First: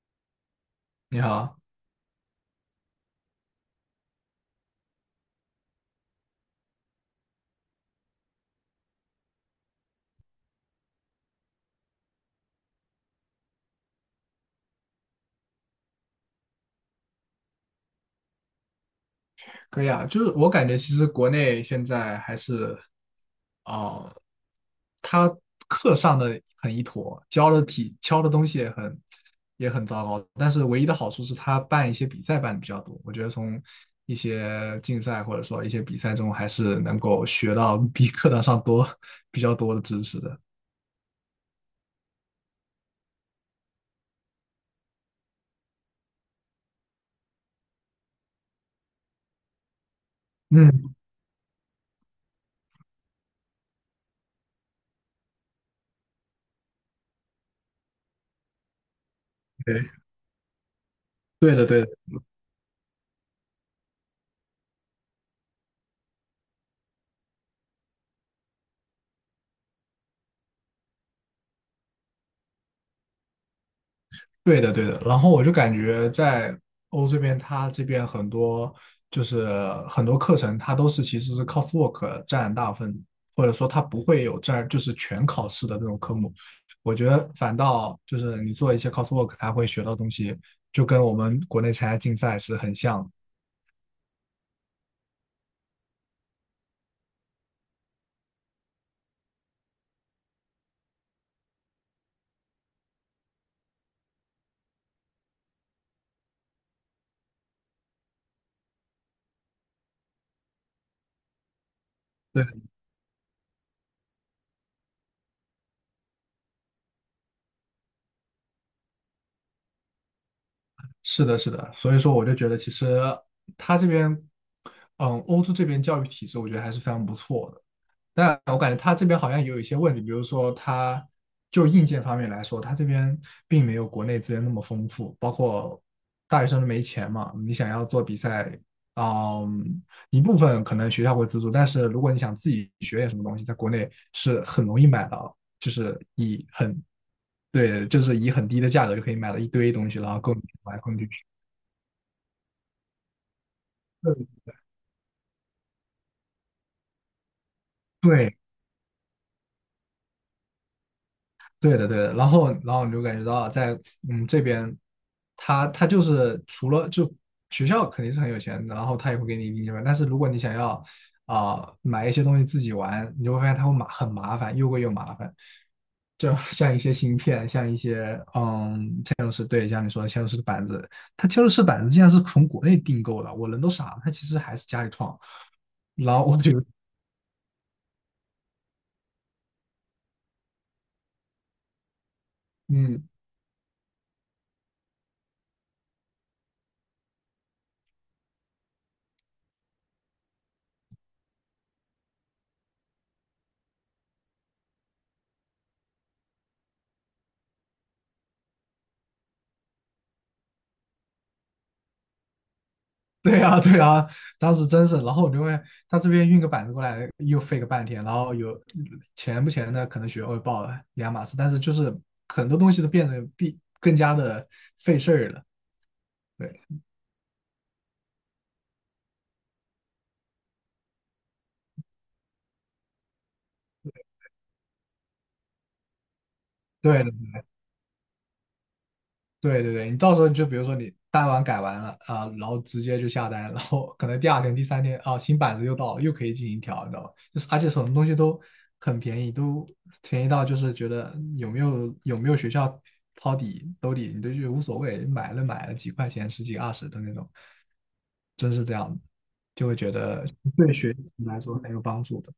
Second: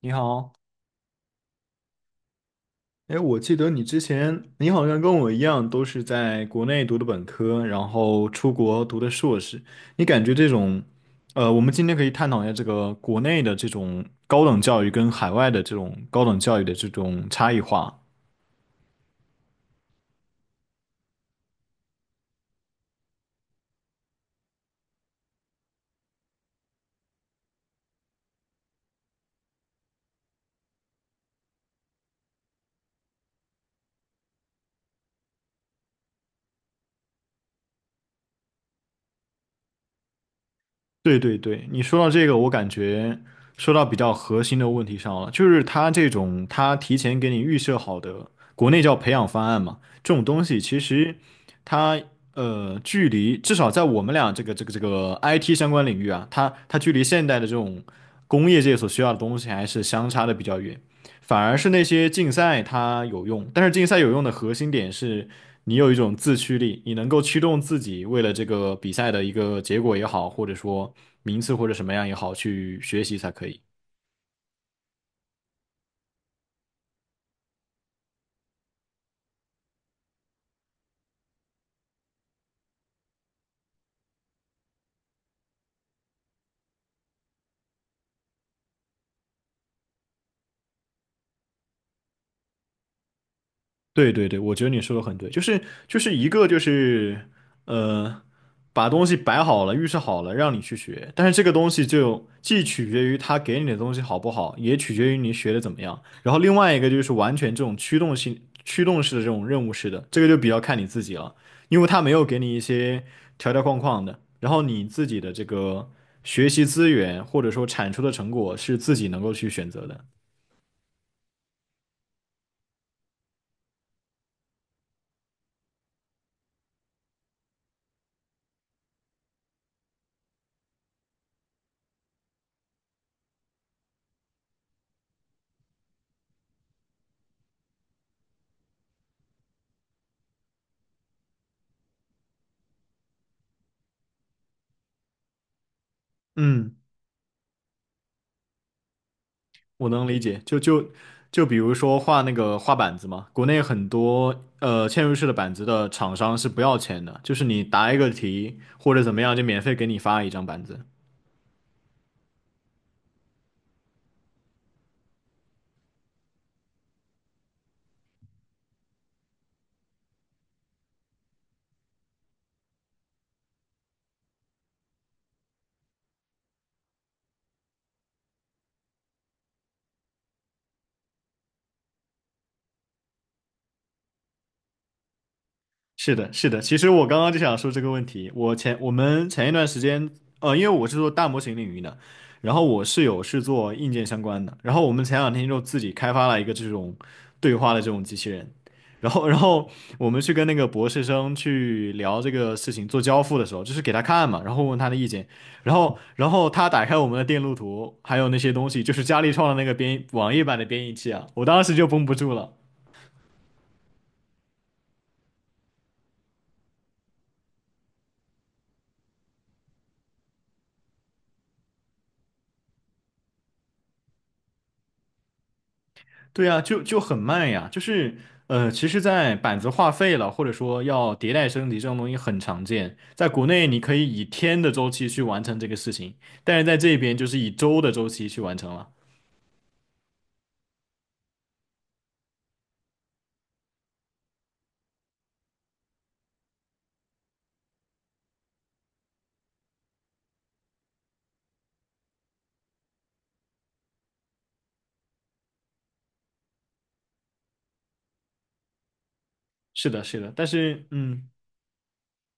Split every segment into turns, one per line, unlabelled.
你好。
你好。
哎，我记得你之前，你好像跟我一样，都是在国内读的本科，然后出国读的硕士。你感觉这种，我们今天可以探讨一下这个国内的这种高等教育跟海外的这种高等教育的这种差异化。
可以啊，就是我感觉其实国内现在还是哦，呃他课上的很一坨，教的东西也很糟糕，但是唯一的好处是他办一些比赛办的比较多。我觉得从一些竞赛或者说一些比赛中还是能够学到比课堂上多 比较多的知识的。
对对对，你说到这个，我感觉说到比较核心的问题上了，就是他这种他提前给你预设好的，国内叫培养方案嘛，这种东西其
嗯。
实它距离至少在我们俩这个 IT 相关领域啊，它距离现代的这种工业界所需要的东西还是
对。
相差的比较远，反
对
而
的，
是
对
那
的。
些竞赛它有用，但是竞赛有用的核心点是你有一种自驱力，你能够驱动自己为了这个比赛的一个结果也好，或者说名次或者什么样也好，去学习才可以。
对的，对的。然后我就感觉在欧这边，它这边就是很多课程，它都是其实是 coursework 占大部分，或者说它不会有占就是全考试的那种科目。我觉得反倒就是你做一些 coursework,它会学到东西，就跟我们国内参加竞赛是很像。
对对对，我觉得你说的很对，就是就是一个就是呃，把东西摆好了，预设好了，让你去学，但是这个东西就既取决于他给你的东西好不好，也取决于你学的怎么样。然后另外一个就是完全这种驱动性、驱动式的这种任务式的，这个就比较看你自己了，因为他没有给
对。
你一些条条框框的，然后你自己的这个学习资源或者说产出的成果是自己能够去选择的。
是的，是的。所以说，我就觉得其实它这边，欧洲这边教育体制，我觉得还是非常不错的。但我感觉他这边好像也有一些问题，比如说他就硬件方面来说，他这边并没有国内资源那么丰富，包括大学生都没钱嘛。你想要做比赛，嗯，一部分可能学校会资助。但是如果你想自己学点什么东西，在国内是很容易买到，就是以
嗯。
很，对，就是以很低的价格就可以买到一堆
我
东西，
能
然
理
后供
解，
你
就
玩，
就
供你去学。
就比如说画那个画板子嘛，国内很多嵌入式的板子的厂商是不要钱的，就是你答一个
对，
题或者怎么样，就免费给你发一张板子。
对的，对的。然后你就感觉到在这边，他就是除了就学校肯定是很有钱，然后他也会给你一定钱吧。但是如果你想要买一些东西自己玩，你就会发现他会很麻烦，又贵又麻烦。就 像一些芯片，像一些嵌入式，对，像你说的嵌入式的板子，它嵌入式板子竟然是从国内订购的，我人都傻了，它其实还是家里创。
是
然后
的，
我
是
就
的。其实我刚刚就想说这个问题。我们前一段时间，因为我是做大模型领域的，然后我室
嗯，
友是做硬件相关的，然后我们前两天就自己开发了一个这种对话的这种机器人，然后我们去跟那个博士生去聊这个事情，做交付的时候，就是给他看嘛，然后问他的意见，然后他打开我们的电路图，还有那些东西，就是佳立创的那个编译网页版的编译器啊，我当时就绷不住了。
对啊，对啊。当时真是，然后我就会他这边运个板子过来，又费个半天，然后有钱不钱的，可能学会报了两码事，但是就是很多东西都变得比更加的费事儿了。
对呀，
对
就很慢呀，就是其实，在板子画废了，或者说要迭代升级这种东西很常见，在国内你可以以天的周期去完成这个事情，但是在这
对，
边就是以周的周期去完成了。
对对对。你到时候就比如说你改完了啊、然后直接就下单，然后可能第二天、第三天啊、新板子又到了，又可以进行调，你知道吧？就是而且什么东西都很便宜，都便宜到就是觉得有没有学校掏底兜底，你都就无所谓，买了买了几块钱、十几二十的那种，真是这样的就会
是
觉
的，是
得
的，但
对
是
学习
嗯，
来说很有帮助的。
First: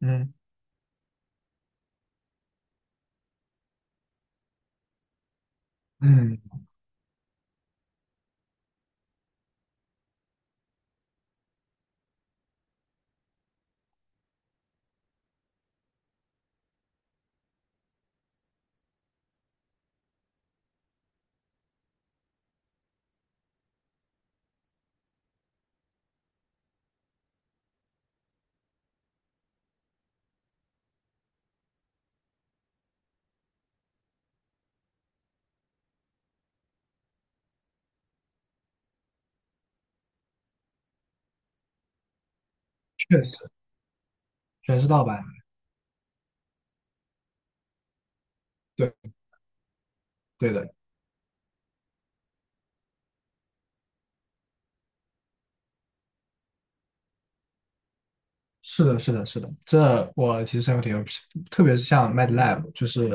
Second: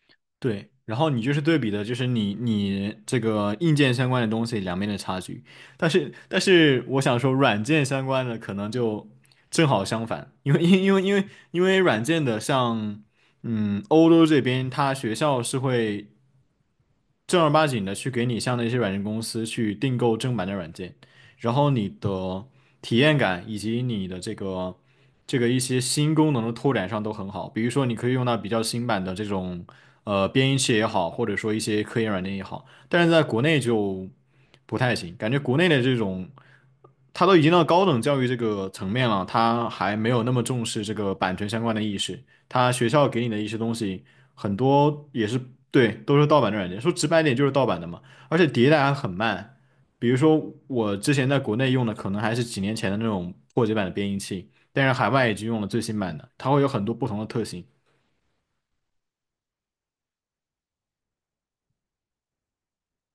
嗯
对，然后你就是对比的，就是你这个硬件相关的东西两边的差距，但是但
嗯。
是我想说，软件相关的可能就正好相反，因为软件的像嗯欧洲这边，它学校是会正儿八经的去给你像那些软件公司去订购正版的软件，然后你的体验感以及你的这个这个一些新功能的拓展上都很好。比如说，你可以用到比较新版的这种编译器也好，或者说一些科研软件也好，但是在国内就不太行，感觉国内的这种。他都已经到高等教育这个层面了，他还没有那么重视这个版权相关的意识。他学校给
确
你的一
实，
些东西，很
全是盗
多
版。
也是对，都是盗版的软件。说直白点就是盗版的嘛，而且迭代还很
对，
慢。比如说
对的。
我之前在国内用的，可能还是几年前的那种破解版的编译器，但是海外已经用了最新版的，它会有很多不同的特性。
是的，是的，是的，这我其实深有体会，特别是像 MATLAB,就是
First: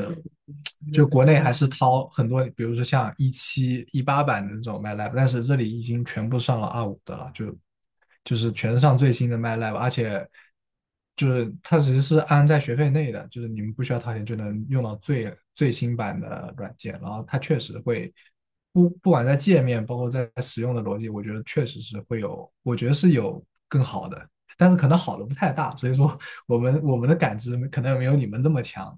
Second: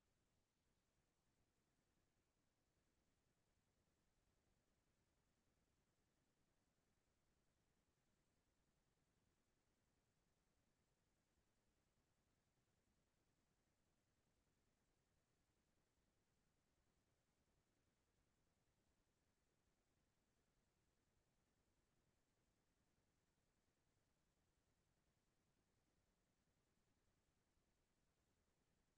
就国内还是掏很多，比如说像17、18版的那种 MATLAB,但是这里已经全部上了25的了，就是全上最新的 MATLAB。而且就是它其实是安在学费内的，就是你们不需要掏钱就能用到最最新版的软件，然后它确实会不管在界面，包括在使用的逻辑，我觉得确实是会有，我觉得是有更好的。但是可能好的不太大，所以说我们的感知可能没有你们这么强。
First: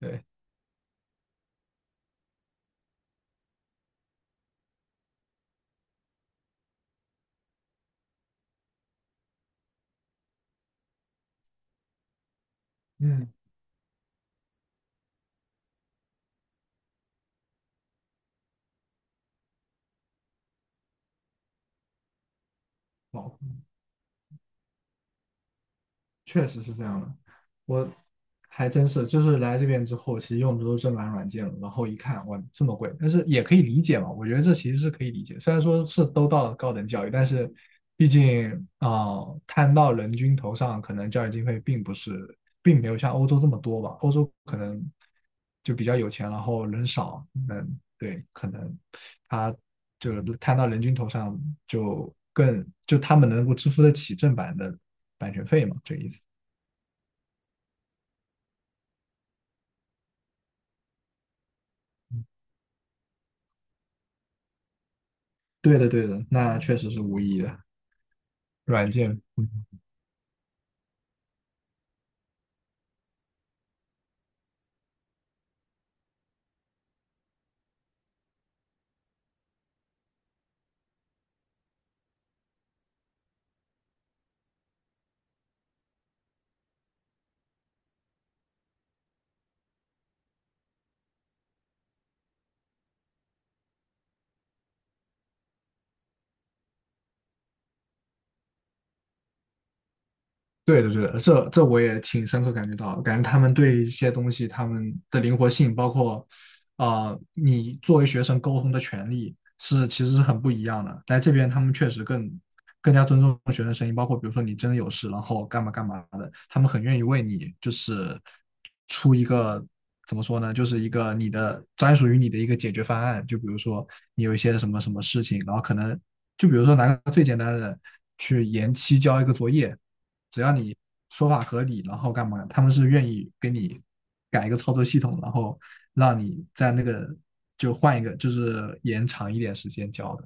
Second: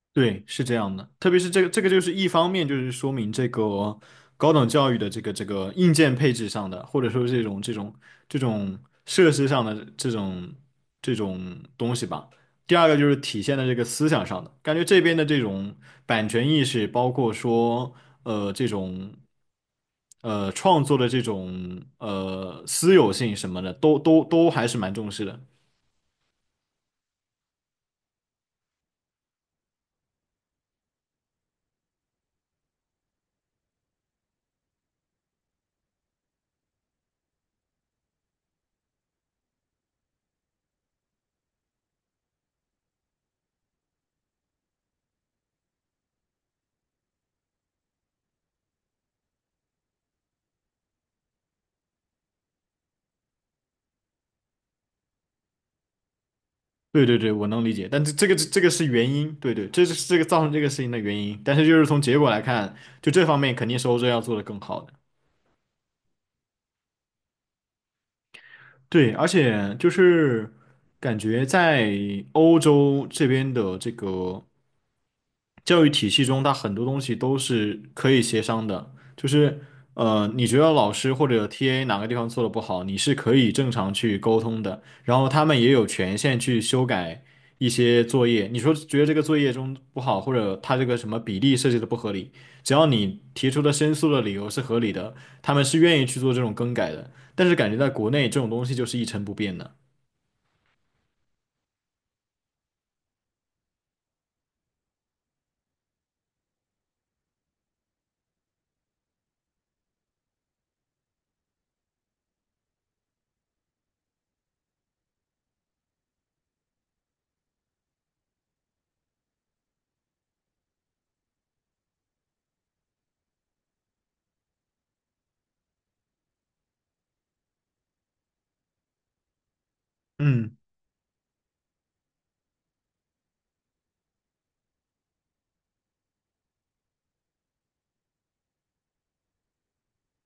对。
对，是这样的，特别是这个，这个就是一方面，就是说明这个高等教育的这个这个硬件配置上的，或者说这种这种这种设施上的这种这种东西吧。第二个就是
嗯，
体现在这个思想上的，感觉这边的这种版权意识，包括说这种创作的这种私有性什
好。
么的，都还是蛮重视的。
确实是这样的。我还真是就是来这边之后，其实用的都是正版软件了，然后一看哇这么贵，但是也可以理解嘛，我觉得这其实是可以理解。虽然说是都到了高等教育，但是毕竟啊、摊到人均头上，可能教育经费并不是，并没有像欧洲这么多吧。欧洲可能就比较有钱，然后人少，嗯，对，可能他就是摊到人均头上就更就他们能够支付得起正版的版权费嘛，这个意思。
对对对，我能理解，但这个是原因，对对，这是这个造成这个事情的原因，但是就是从结果来看，就这方面肯定是欧洲要做的更好的。
对的，对的，那确实是无疑的。软
对，
件
而且就是感觉在欧洲这边的这个教育体系中，它很多东西都是可以协商的，就是你觉得老师或者 TA 哪个地方做的不好，你是可以正常去沟通的，然后他们也有权限去修改一些作业。你说觉得这个作业中不好，或者他这个什么比例设计的不合理，只要你提出的申诉的理由是合理的，他们是愿意去做这种更改的。但是感觉在国内这种东西就是一成不变的。
对的，对的，这这我也挺深刻感觉到的感觉他们对一些东西他们的灵活性，包括你作为学生沟通的权利是其实是很不一样的。来这边他们确实更加尊重学生声音，包括比如说你真的有事，然后干嘛干嘛的，他们很愿意为你就是出一个怎么说呢，就是一个你的专属于你的一个解决方案。就比如说你有一些什么什么事情，然后可能就比如说拿个最简单的去延期交一个作业。只要
嗯
你说法合理，然后干嘛，他们是愿意给你改一个操作系统，然后让你在那个就换一个，就是延长一点时间交的。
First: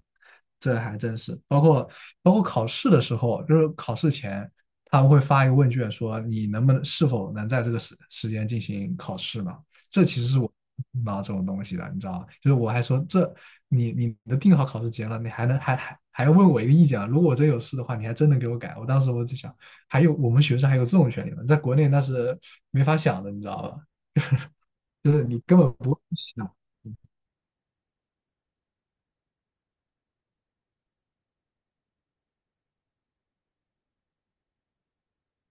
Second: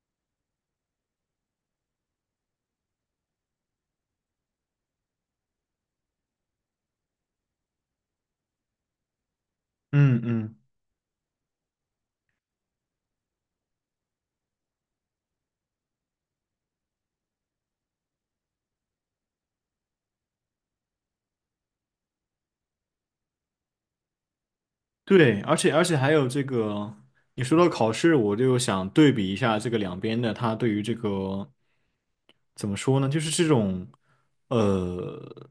这还真是，包括考试的时候，就是考试前他们会发一个问卷，说你能不能是否能在这个时间进行考试嘛？这其
嗯
实是我
嗯。
不到这种东西的，你知道吗？就是我还说这你都定好考试节了，你还能还要问我一个意见啊？如果我真有事的话，你还真能给我改？我当时我就想，还有我们学生还有这种权利吗？在国内那是没法想的，你知道吧？就是
对，
你
而
根
且
本
而
不
且
会
还有这
想。
个，你说到考试，我就想对比一下这个两边的，他对于这个。怎么说呢？就是这种呃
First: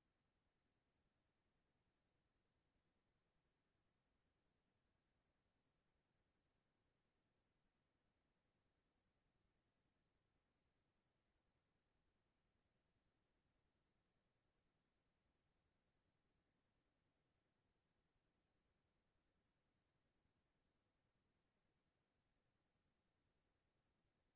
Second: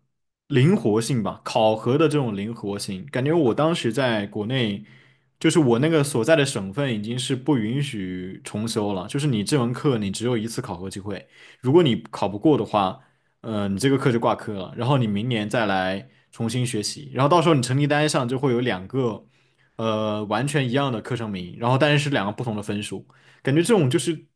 灵活性吧，考核的这种灵活性，感觉我当时在国内，就是我那个所在的省份已经是不允许重修了，就是你这门课你只有一次考核机会，如果你考不过的话，你这个课就挂科了，然后你明年再来重新学习，然后到时候你成绩单上就会有两个完全一样的课程名，然后但是是两个不同的分数，感觉这种就是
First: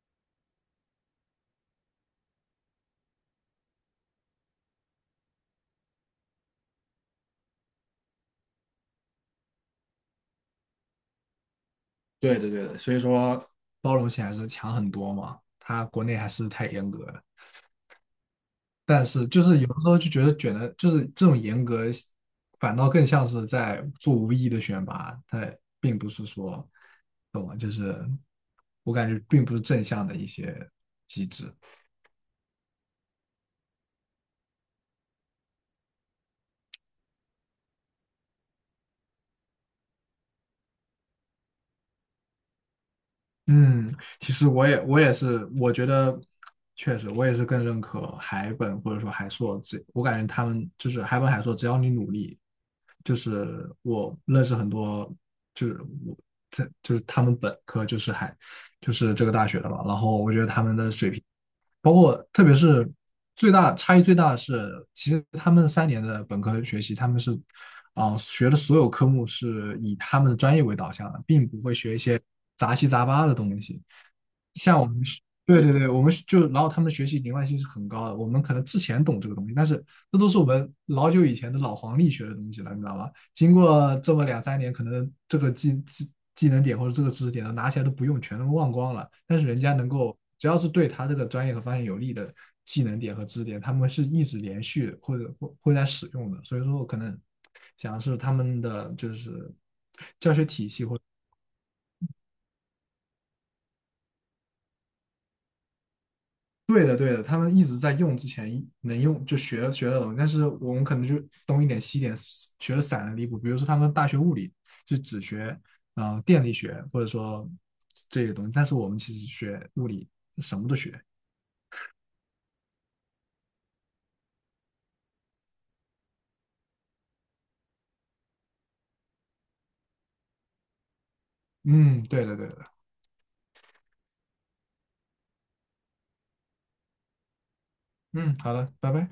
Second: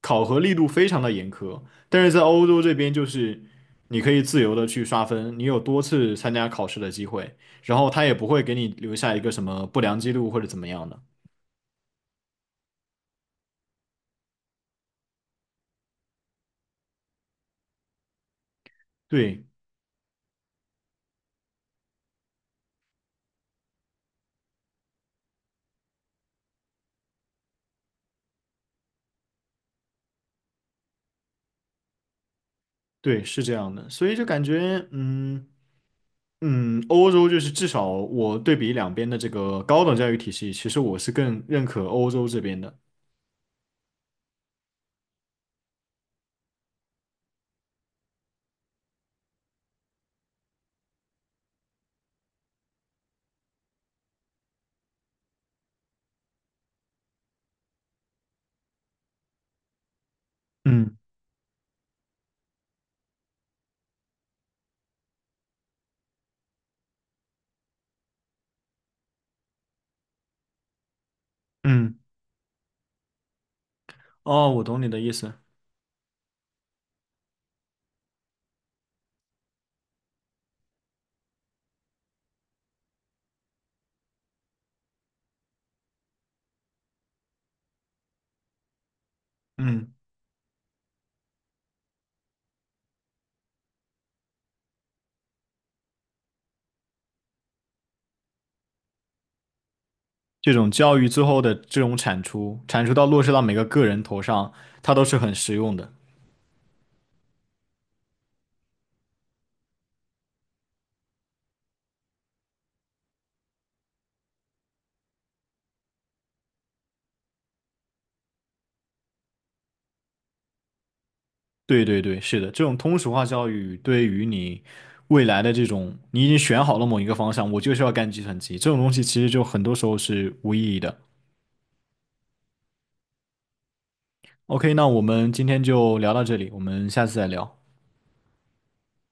考核力度非常的严苛。但是在欧洲这边，就是你可以自由的去刷分，你有多次参加考试的机会，然后他也不会给你留下一个什么不良记录或者怎么样的。
对对对的，所以说，包容性还是强很多嘛。他国内还是太严格了，但是就
对
是有的时候就觉得卷的，就是这种严格，反倒更像是在做无意义的选拔，它并不是说，懂吗？就是我感觉并不是正向的一些机制。
对，是这样的，所以就感觉，嗯嗯，欧洲就是至少我对比两边的这个高等教育体系，其实我是更认可欧洲这边的。
嗯。其实我也是，我觉得确实我也是更认可海本或者说海硕这。我感觉他们就是海本海硕，只要你努力，就是我认识很多，就是我在就是他们本科就是就是这个大学的嘛，然后我觉得他们的
嗯
水平，包括特别是最大的是，其实他们三年的本科学习，他们是学的所有科目是以他们的专业为导向的，并不会学
嗯，
一些杂七杂八的东西。
哦，我懂
像我
你
们
的意思。
对对对，我们然后他们学习灵外性是很高的。我们可能之前懂这个东西，但是那都是我们老久以前的老黄历学的东西了，你知道吧？经过这么两三年，可能这个技能点或者这个知识点拿起来都不用，全都忘光了。但是人家能
嗯，
够，只要是对他这个专业和方向有利的技能点和知识点，他们是一直连续或者会在使用的。所以说，我可能想的是他们的就是教学
这
体
种
系
教
或
育最后的这种产出，产出到落实到每个个人头上，它都是很实用的。
对的，对的，他们一直在用之前能用就学学的东西，但是我们可能就东一点西一点，学的散的离谱。比如说他们大学物理就只学电力学或者说这些东西，但是我们其实学物理什么都学。
对对对，是的，这种通俗化教育对于你未来的这种，你已经选好了某一个方向，我就是要干计算机，这种东西其实就很多时候是无意义的。
嗯，对的，对的，
OK，那我们今天就聊到这里，我们下次再聊。
嗯，好的，拜拜。